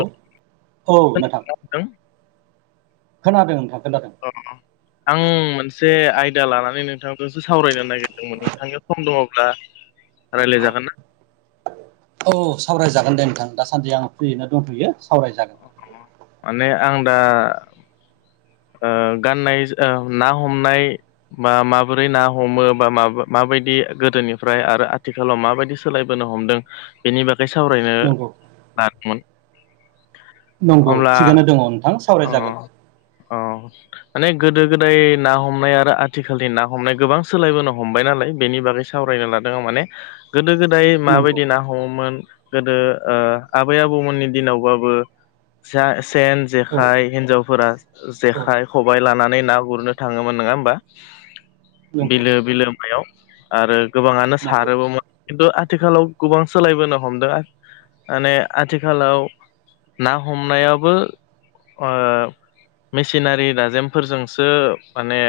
औ औ नोंथां। हथ‌ खोनादों नोंथां खोनादों। द [unintelligible] आं मोनसे आयदा लानानै नोंथांखौसो सावरायनो नागिरदोंमोन नोंथांनि सम दङब्ला? रायज्लायागोन? औ सावरायजागोन दे नोंथां दासान्दि आं फ्रियनो दोनथ'यो सावरायजागोन। माने आं दा। गाननाय ना हमनाय माबोरै ना हमो बा माब माबायदि गोदोनिफ्राय आरो आथिखालाव माबायदि सोलायबोनो हमदों बेनि बागै सावरायनो नंगौ लााखमोन नंगौ थिगानो दङ नोंथां सावरायजागोन। अ औ। माने गोदो गोदाय ना हमनाय आरो आथिखालनि ना हमनाय गोबां सोलायबोनो हमबाय नालाय बेनि बागै स सावरायनो लादों माने गोदो गोदाय नंगौ माबायदि ना हमोमोन गोदो आबै आबौमोननि दिनावबाबो जा सेन औ जेखाय हिनजावफोरा औ जेखाय खबाइ लानानै ना गुरनो। थाङोमोन नङा होमबा नंगौ बिलो बिलो मायाव आरो गोबाङानो नंगौ सारोबोमोन। खिन्थु आथिखालाव गोबां सोलायबोनो हमदों माने आथिखालाव ना हमनायाबो मेसिनारि दाजेमफोरजोंसो माने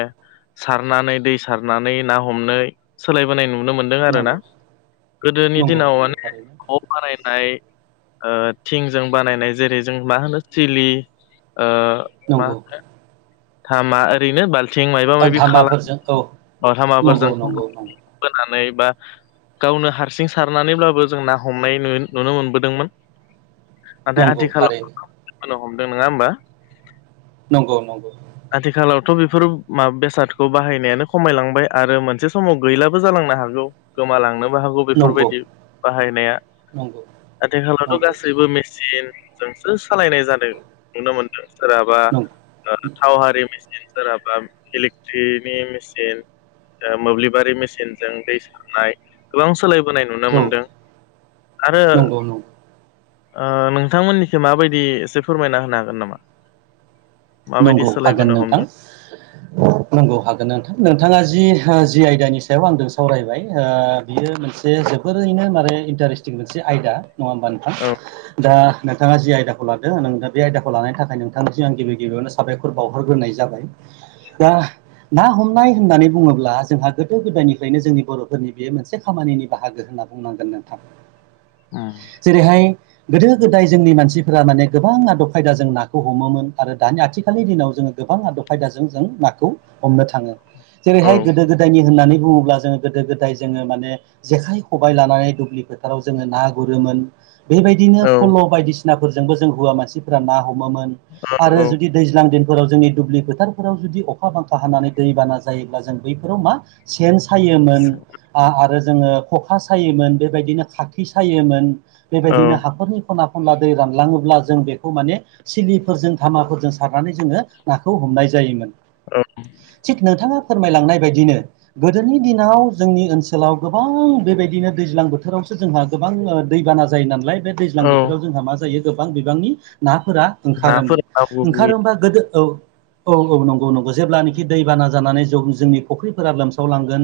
सारनानै दै सारनानै ना हमनो सोलायबोनाय नुनो मोनो। आरोना नंगौ गोदोनि नंगौ नंगौ दिनाव नंगौ माने थारैनो बनाय थिं ज बानायनाय जेरै जों मा होनो थिलि नंगौ। धामा ओरैनो बाल्थिं मायबा मायि धामाफोरजों औ खालामो अ नंगौ हामाफोरजों नंगौ नंगौ होनोनानै बा गावनो हारसिं सारनानैब्लाबो जों ना हमनायु नुनो मोनबोदोंमोन। नाथाय नंगौ थारैनो आथिखालावो हमदों नङा होमबा नंगौ नंगौ। आथिखालावथ' बेफोर माबा बेसादखौ बाहायनायानो खमायलांबाय आरो मोनसे समाव गैलाबो जालांनो हागौ। गोमालांनोबो हागौ। नंगौ बेफोरबायदि बाहायनाया नंगौ आथिखालावथ' नंगौ गासैबो मेसिन जोंसो सालायनाय जादों नुनो मोनदों सोरहाबा नंगौ थाव हारि मेसििन सोरहाबा इलेक्ट्रिकनि मेसिन मोब्लिबारि मेसिनजों दै सारनाय गोबां सोलायबोनाय नुनो औ मोनदों आरो। नंगौ नंगौ नोंथांमोननिखौो माबायदि एसे फोरमायना होनो हागोन नामा? माबायदि नंगौ सोलायबोनो हमदों। नगौ हागोन नोंथां नोंथाङा जि जि आयदानि सायाव आंजों सावरायबाय बियो मोनसे जोबोरैनो माने इन्टारेस्टिं मोनसे आयदा नङा होमबा नोंथां औ दा नोंथाङा जि आयदाखौ लादो नों दा बे आयदाखौ लानायनि थाखाय नोंथांनि जि आं गिबि गिबियावनो साबायखर बावहरग्रोनाय जाबाय दा ना हमनाय होननानै बुङोब्ला जोंहा गोदो गोदायनिफ्रायनो जोंनि बर'फोरनि बे मोनसे खामानिनि बाहागो होननानै फ [inaudible] [unintelligible] [inaudible] जेरैहाय- गोदो गोदाय जोंनि मानसिफोरा माने गोबां आदब खायदा जों नाखौ हमोमोन। आरो दानि आथिखालनि दिनाव जोङो गोबां आदब खायदाजों जों नाखौ हमनो थाङो औ जेरैहाय गोदो गोदायनि होननानै बुङोब्ला जोङो गोदो गोदाय जोङो माने जेखाइ खबाय लानानै दुब्लि फोथाराव जोङो ना गुरोमोन बेबायदिनो औ फल' बायदिसिनाफोरजोंबो जों हौवा मानसिफोरा ना हमोमोन आरो औ जुदि दैज्लां दिनफोराव जोंनि दुब्लि फोथारफोराव जुदि अखा बांखा हानानै दैबाना जायोब्ला जों बैफोराव मा सेन सायोमोन आ आरो जोङो खखा सायोमोन बेबायदिनो खाखि सायोमोन औ बेबायदिनो औ हाखरनि खना खनला दै रानलाङोब्ला जों बेखौ माने सिलिफोरजों धामाफोरजों सारनानै जोङो नाखौ हमनाय जायोमोन औ थिक नोंथाङा फोरमायलांनाय बायदिनो गोदोनि दिनाव जोंनि ओनसोलाव गोबां बेबायदिनो दैज्लां बोथोरावसो जोंहा गोबां दैबाना जायो नालाय दैज्लां औ बोथोराव जोंहा मा जायो गोबां बिबांनि नाफोरा ओंखारोमोन नाफोरा ना ओंखार गुरहैयो गोदो औ-औ-औ नंगौ नंगौ जेब्लानोखि दै बाना जानानै ज जोंनि फख्रिफोरा लोमसावलांगोन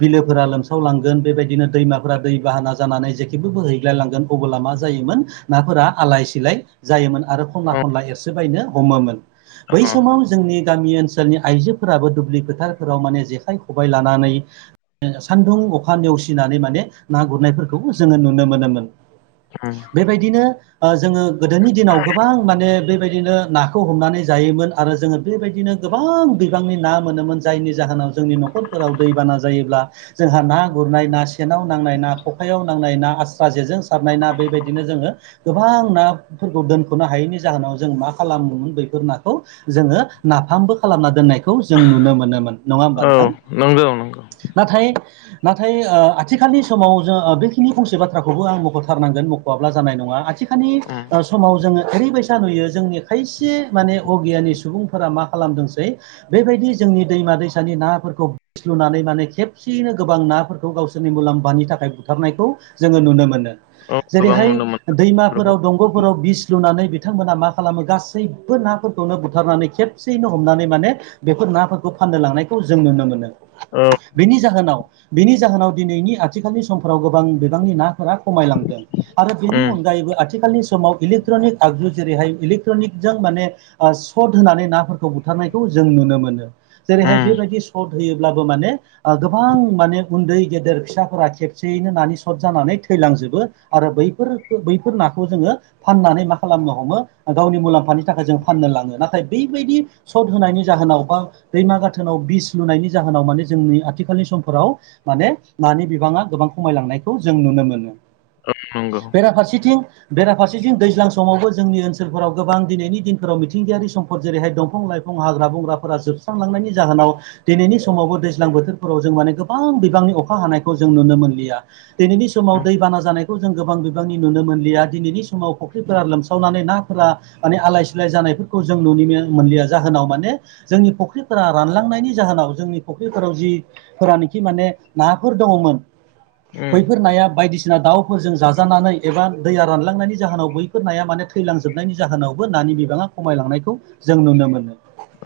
बिलोफोरा लोमसावलांगोन बेबायदिनो दैमाफोरा दै बाहाना जानानै जेखेबो बोहैग्लायलांगोन अबोला मा जायोमोन नाफोरा आलाय सिलाय जायोमोन आरो खना ओं खनला एरसो बायनो हमोमोन बै ओं समाव जोंनि गामि ओनसोलनि आइजोफोराबो दुब्लि फोथारफोराव माने जेखाइ खबाइ लानानै सान्दुं अखा नेवसिनानै माने ना गुरनायफोरखौबो जोङो नुनो मोनोमोन उम बेबायदिनो जोङो गोदोनि दिनाव गोबां माने बेबायदि बिदिनो नाखौ हमनानै जायोमोन आरो जोङो बेबायदिनो गोबां बिबांनि ना मोनोमोन जायनि जाहोनाव जोंनि न' न'खरफोराव दैबाना जायोब्ला जोंहा ना गुरनाय ना सेनाव नांनाय ना खखायाव नांनाय ना आस्रा जेजों सारनाय ना बेबायदिनो जोङो गोबां नाफोरखौ दोनख'नो हायैनि जाहोनाव जों मा खालामोमोन बेैफोर नाखौ जोङो नाफामबो खालामना दोननाय खौ जों नुनो मोनोमोन नङा होमबा औ नोंथां नंगौ नंगौ नाथाय नाथाय आथिखालनि समाव जों बेखिनि फंसे बाथ्राखौबो आं मख'थारनांगोन मख'आब्ला जानाय नङा आथि खालनि उम समाव जोङो ओरैबायसा नुयो जोंनि खायसे माने अगियानि सुबुंफोरा मा खालामदोंसै बेबायदि जोंनि दैमा दैसानि नाफोरखौ बिस लुनानै माने खेबसेयैनो गोबां नाफोरखौ गावसोरनि मुलाम्फानि थाखाय बुथारनायखौ जोङो नुनो मोनो औ गोबां जेरैहाय नुनो मोनो बेफोरखौ दैमाफोराव दंग'फोराव बिस लुनानै बिथांमोना मा खालामो गासैबो नाफोरखौनो बुथारनानै खेबसेयैनो हमनानै माने बेफोर नाफोरखौ फाननो लांनायखौ जों नुनो मोनो औ बेनि जाहोनाव बेनि जाहोनाव दिनैनि आथिखालनि समफोराव गोबां बिबांनि नाफोरा खमायलांदों आरो बेनि उम अनगायैबो आथिखालनि समाव इलेक्ट्रनिक आगजु जेरैहाय इलेकट्रनिक जों माने सट होनानै नाफोरखौ बुथारनायखौ जों नुनो मोनो जेरैहाय उम बेबायदि सर्ट होयोब्लाबो माने गोबां माने उन्दै गेदेर फिसाफोरा खेबसेयैनो नानि सथ जानानै थैलांजोबो आरो बैफोर बैफोर नाखौ जोङो फाननानै मा खालामनो हमो गावनि मुलाम्फानि थाखाय जों फाननो लाङो नाथाय बैबायदि सट होनायनि जाहोनाव बा दैमा गाथोनाव बिस लुनायनि जाहोनाव माने जोंनि आथिखालनि समफोराव माने नानि बिबाङा गोबां खमायलांनायखौ जों नुनो मोनो ओम नोंगौ। बेराफारसेथिं बेराफारसेथिं दैज्लां समावबो जोंनि ओनसोलाव ओनसोलफोराव गोबां दिनैनि दिनफोराव मिथिंगायारि सम्पद जेरैहाय दंफां लाइफां हाग्रा बंग्राफोरा जोबस्रांलांनायनि जाहोनाव दिनैनि समावबो दैज्लां बोथोरफोराव जों माने गोबां बिबांनि अखा हानायखौ जों नुनो मोनलिया। दिनैनि समाव उम दैबाना जानायखौ जों गोबां बिबांनि नुनो मोनलिया दिनैनि समाव फुख्रिफोरा लोमसावनानै ना फोरा माने आलाय सिलाय जानायफोरखौ जों नुनि मोनलिया जाहोनाव माने जोंनि फुख्रिफोरा रानलांनायनि जाहोनाव जोंनि फुख्रिफोराव जि फोरानोखि माने नाफोर दङमोन उम बैफोर नाया बायदिसिना दाउ फोर जों जाजानानै एबा दैया रानलांनायनि जाहोनाव बैफोर नाया मानि थैलां जोबनायनि जाहोनावबो नानि बिबाङा खमायलांनायखौ जों नुनो मोनो।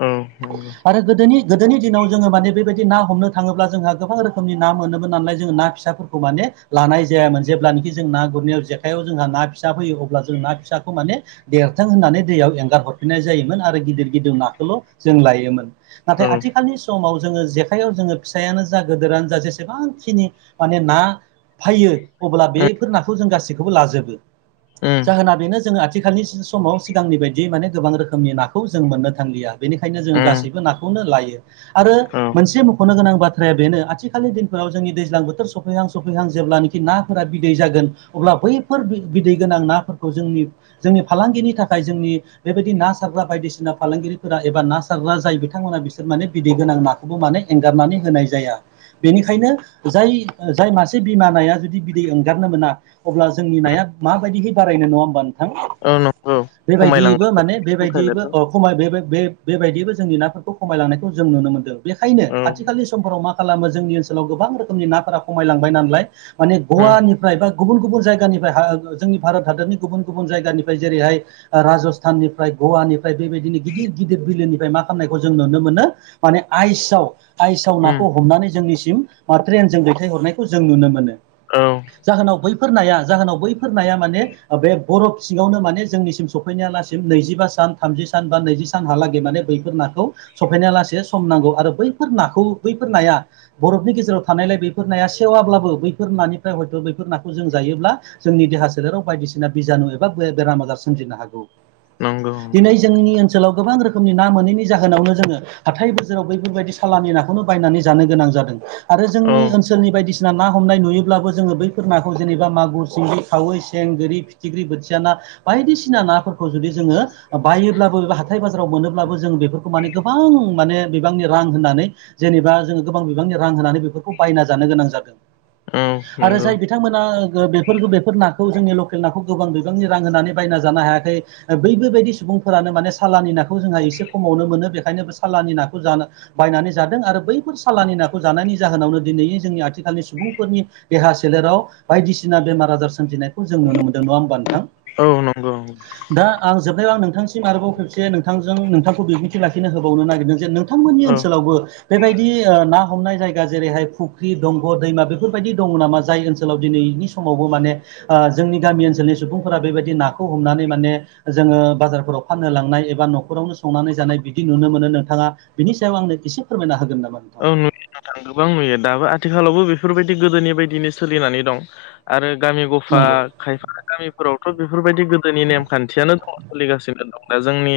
औ नोंगौ। आरो गोदोनि गोदोनि दिनाव जोङो माने बेबायदि ना हमनो थाङोब्ला जोंहा गोबां रोखोमनि ना मोनोमबो नालाय जोङो ना फिसाफोरखौ माने लानाय जायामोन जेब्लानोखि जों ना गुरनायाव जेखाइायाव जोंहा ना फिसा फैयो अब्ला जों ना फिसाखौ माने देरथों होननानै दैयाव एंगार हरफिननाय जायोमोन आरो गिदिर गिदिर नाखौल' जों लायोमोन। नाथाय औ आथिखालनि समाव जोङो जेखाइायाव जोङो फिसायानो जा गदोरानो जा जेसेबांखिनि माने ना फैयो अब्ला उम बेफोर नाखौ जों गासैखौबो लाजोबो उम जाहोना बेनो जोंना आथिखालनि समाव सिगांनि बायदि माने गोबां रोखोमनि नाखौ जों मोननो थांलिया। बेनिखायनो जोङो उम गासैबो नाखौनो लायो आरो औ मोनसे मख'नो गोनां बाथ्राया बेनो आथिखालनि दिनफोराव जोंनि दैज्लां बोथोर सफैहां सफैहां जेला नाफोरा बिदै जागोन अब्ला बैफोर बिदै गोनां नाफोरखौ जोंनि जोंनि फालांगिनि थाखाय जोंनि बेबायदि ना सारग्रा बायदिसिना फालांगिरिफोरा एबा ना सारग्रा जाय बिथांमोना बिसोर माने बिदै गोनां ना खौबो माने एंगारनानै होनाय जाया बेनिखायनो जाय जाय मासे बिमानाया जुदि बिदै ओंगारनो मोना अब्ला जोंनि नाया माबायदियै बारायनो नङा होमबानो औ नंगौ खमायलांगासिनो बेबायदियैबो माने बेबायदियैबो दंखायोनोथ' अ खमाय बे बे बेबायदियबो जोंनि नाफोरखौ खमायलांनायखौ जों नुनो मोनदों बेखायनो औ आथिखालनि समफोराव मा खालामो जोंनि ओनसोलाव गोबां रोखोमनि नाफोरा खमायलांबाय नालाय माने उम गवानिफ्राय बा गुबुन गुबुन जायगानिफ्राय जोंनि भारत हादरनि गुबुन गुबुन जायगानिफ्राय जेरैहाय राजस्थाननि गवानिफ्राय बेबायदिनो गिदिर गिदिर बिलोनिफ्राय मा खालामनायखौ जों नुनो मोनो माने आइसआव‌ आइसआव उम नाखौ हमनानै जोंनिसिम बा ट्रेनजों दैथायहरनायखौ जों नुनो मोनो। औ जाहोनाव बैफोर नाया जाहोनाव बैफोर नाया माने बे बर' सिङावनो माने जोंनिसिम सफैनायालासिम नैजिबा सान थामजि सान बा नैजि सानहालागै माने बैफोर नाखौ सफैनाया लासे सम नांगौ आरो बैफोर नाखौ बैफोर नाया बरफनि गेजेराव थानायलाय बेफोर नाया सेवाब्लाबो बैफोर नानिफ्राय हयथ' बैफोर नाखौ जों जायोब्ला जोंनि देहा सोलेराव बायदिसिना बिज एबा बेराम आजार सोमजिनो हागौ नंगौ नंगौ दिनै जोंनि ओनसोलाव गोबां रोखोम रोखोमनि ना मोनैनि जाहोनावनो जोङो हाथाय बोसोराव बैफोरबायदि सालानि नाखौनो बायनानै जानो गोनां जादों। आरो औ जोंनि ओनसोल ओनसोलनि बायदिसिना ना हमनाय नुयोब्लाबो जोङो बैफोर नाखौ जेनेबा मागुर, सिंगि, खावै, सें, गोरि, फिथिख्रि बोथिया ना बायदिसिना नाफोरखौ जुदि जोङो बायोब्लाबो बे हाथाय बा जारफोराव मोनोब्लाबो जों बेफोरखौ माने गोबां माने बिबांनि रां होननानै जेनेबा जोङो गोबां बिबांनि रां होनानै बेफोरखौ बायना जानो गोनां जादों। औ आरो नंगौ जाय बिथांमोना बे बेफोर नाखौ जोंनि लकेल नाखौ गोबां बिबांनि रां होनानै बायना जानो हायाखै बैफोरबायदि सुबुंफोरानो माने सालानि नाखौ जोंहा एसे खमावनो मोनो बेखायनोबो सालानि नाखौ जानो बायनानै जादों आरो बैफोर सालानि नाखौ जानायनि जाहोनावनो दिनै जोंनि आथिखालनि सुबुंफोरनि देहा सोलेराव बायदिसिना बेमार आजार सोमजिनायखौ जों नुनो मोनदों नङा होमबा नोंथां औ नंगौ दा आं जोबनायाव आं नोंथांसिम आरोबाव खेबसे नोंथांजों नोंथांखौ बिबुंथि लाखिनो होबावनो नागिरदों जे नों बिथांमोननि औ ओनसोलावबो बेबायदि ना हमनाय जायगा जेरैहाय फुख्रि दंग' दैमा बेफोरबायदि दङ नामा जाय ओनसोलाव दिनैनि समावबो माने जोंनि गामि ओनसोलनि सुबुंफोरा बेबायदि नाखौ हमनानै माने जोङो बाजारफोराव फाननो लांनाय एबा न'खरावनो संनानै जानाय बिदि नुनो मोनो नोंथाङा बिनि सायाव आंनो इसे फोरमाय होन नामा? नोंथां [unintelligible] गोबां नुयो दाबो आथिखालावबो बेफोरबायदि गोदोनि बायदिनो सोलिनानै दं आरो गामि ग [unintelligible] नंगौ खायफा खायफा गामिफोरावथ' बेफोरबायदि गोदोनि नेमखान्थियानो दङ सोलिगासिनो दङ दा जोंनि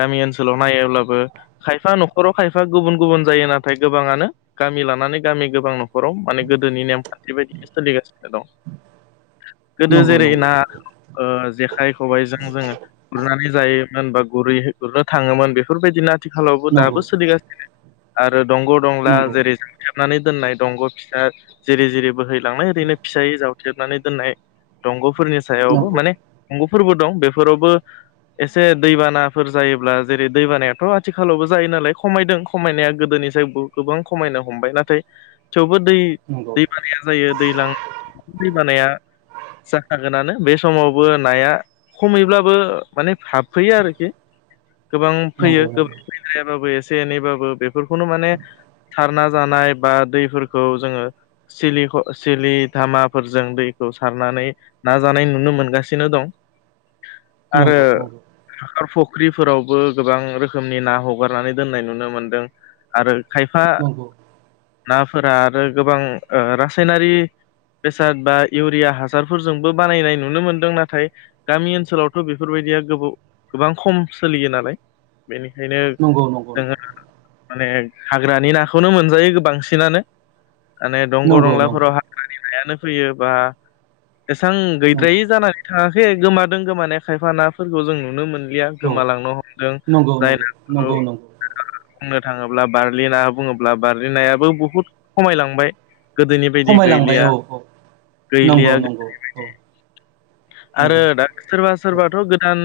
गामि ओनसोलाव नायोब्लाबो खायफा न'खराव खायफा गुबुन गुबुन जायो ना थाय गोबाङानो गामि लानानै गामि गोबां न'खराव माने गोदोनि नेमखान्थि बायदि सोलिगासिनो दङ। गोदो नंगौ जेरै नंगौ ना ओ जेखाइ खबाइजों जोङो गुरनानै जायोमोन बा गुरै गुरनो थाङोमोन बेफोरबायदिनो आथिखालावबो दाबो सोलिगा दंग' दंला जेरै जो थेबनानै दोननाय दंग' फिसा जिरि जिरि बोहैलांनाय ओरैनो फिसायै जाव थेबनानै दोननाय दंग'फोरनि सायावबो नंगौ माने दंग'फोरबो दं बेफोरावबो एसे दैबानाफोर जायोब्ला जेरै दैबानायाथ' आथिखालावबो जायो नालाय खमायदों खमायनाया गोदोनिफ्रायाय गोबां खमायनो हमबाय नाथाय थेवबो दै दैबानाया जायो दैलां दैबानाया जाखागोनानो बे समावबो नाया खमैब्लाबो माने हाबफैयो आरोखि गोबां नंगौ फैयो गोबां फै जायाबाबो एसे एनैबाबो बेफोरखौनो माने सारना जानाय बा दैफोरखौ जोङो सिलि ख सिलि धामाफोरजों दैखौ सारनानै नाजानाय नुनो मोनगासिनो दं आरो नंगौ हाखार फुख्रिफोरावबो गोबां रोखोमनि ना हगारनानै दोननाय नुनो मोनदों आरो खायफा नंगौ नंगौ नाफोरा आरो गोबां ओ रासायनारि बेसाद बा इउरिया हासारफोरजोंबो बानायनाय नुनो मोनदों नाथाय गामि ओनसोलावथ' बेफोरबायदिया गोबाव गोबां खम सोलियो नालाय बेनिखायनो नंगौ नोंथां नोङो माने हाग्रानि नाखौनो मोनजायो बांसिनानो माने दंग' नंगौ नंगौ दंलाफोराव हा [unintelligible] नायानो फैयो बा एसां नंगौ गैद्रायै जानानै थाङाखै गोमादों गोमानाय खायफा नाफोरखौ जों नुनो मोन गैया औ गोमालांनो हमदों नंगौ नंगौ जायना नंगौ [unintelligible] नंगौ बुंनो थाङोब्ला बारलिना बुङोब्ला बारलिनायाबो बुहुद खमायलांबाय गोदोनि बिदि खमायलांबाय गैलिया औ औ नंगौ गैलिया नंगौ औ आरो नंगौ दा सोरबा औ सोरबाथ' गोदान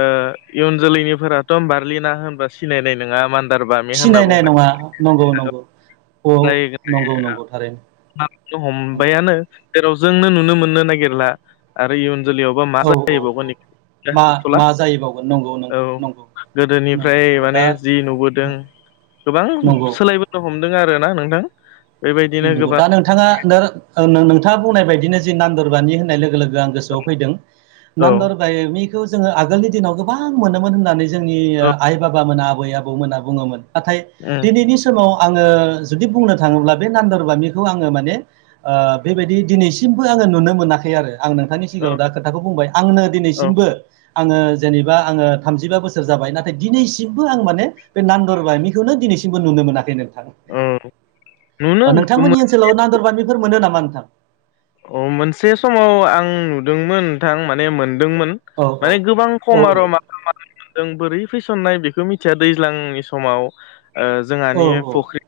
ओ इयुन जोलैनिफोराथ' बारलिना होनबा सिनायनाय नोङा मान सिनायनाय नङा नंगौ नंगौ औ नंगौ नंगौ [unintelligible] थारैनो नंगौ हमबायानो जेराव जोंनो नुनो मोननो नागिरला आरो इयुन जोलैयावबा मा औ औ जाहैबावगोन मा हाथ'ला मा जायोबावगोन नंगौ नंगौ औ नंगौ नंगौ गोदोनिफ्राय नंगौ माने दा जि नुबोदों गोबां नंगौ सोलायबो हमदों आरो ना नोंथां बेबायदिनो नोंग' गोबां दा नोंथाङा नोर ओ नो नो नोंथाङा बुंनाय बायदिनो जे नान्दोरबानि होननाय लोगो लोगो आं गोस सो आव फैदों औ नान्दार जोङो आगोलनि दिनाव गोबां मोनोमोन होननानै जोंनि औ आइ बाबाोना आबै आबौमोना बुङोमोन नाथाय उम दिनैनि समाव आङो जुदि बुंनो थाङोब्ला। बे नान्दर बामिखौ आङो माने ओ बेबायदि दिनैसिमबो आङो नुनो मोनाखै आरो। आं नोंथांनि औ सिगाङाव दा खोथाखौ बुंबाय आंनो औ दिनैसिमबो आङो जेनेबा आङो थामजिबा बोसोर जाबाय नाथाय दिनैसिमबो आं माने बे नांन्द'रबामि खौनो दिनैसिमबो नुनो मोनाखै नोंथां ओम नोंथांमोननि ओनसोलाव नादोरबानिफोर मोनो नामा नोंथां? अ मोनसे समाव आं नुदोंमोन नोंथां माने मोनदोंमोन औ औ माने गोबां औ खम आर' मा [unintelligible] जों बोरै फेसननाय बेखौ मिथिया दैज्लांनि समाव ओ औ जोंहानि औ फुख्रि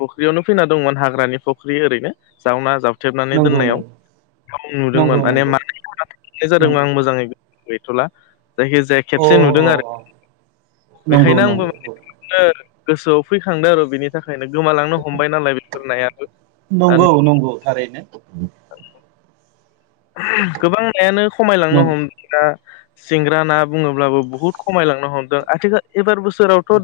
फुख्रियावनो फैना दंमोन हाग्रानि फुख्रि ओरैनो जावना जावथेबनानै नंगौ दोननायाव नंगौ नुदोंमोन नंगौ माने नंगौ मनाय जादोंमोन नंगौ आं मोजाङै गैथ'ला जायखिजाया अ खेबसे नुदों अ आरो अ नंगौ बेखायनो आंबो नंगौ बि औ गोसोआव फैखांदों आरो बिनि थाखायनो गोमालांनो हमबाय नालाय बेफोर नायाबो नंगौ नंगौ थारैनो। गोबां नायानो खमायलांनो नंगौ हमदों ना सिंग्रा ना बुङोब्लाबो बुहुत खमायलांनो हमदों आथिखाल एबार बोसोरावथ'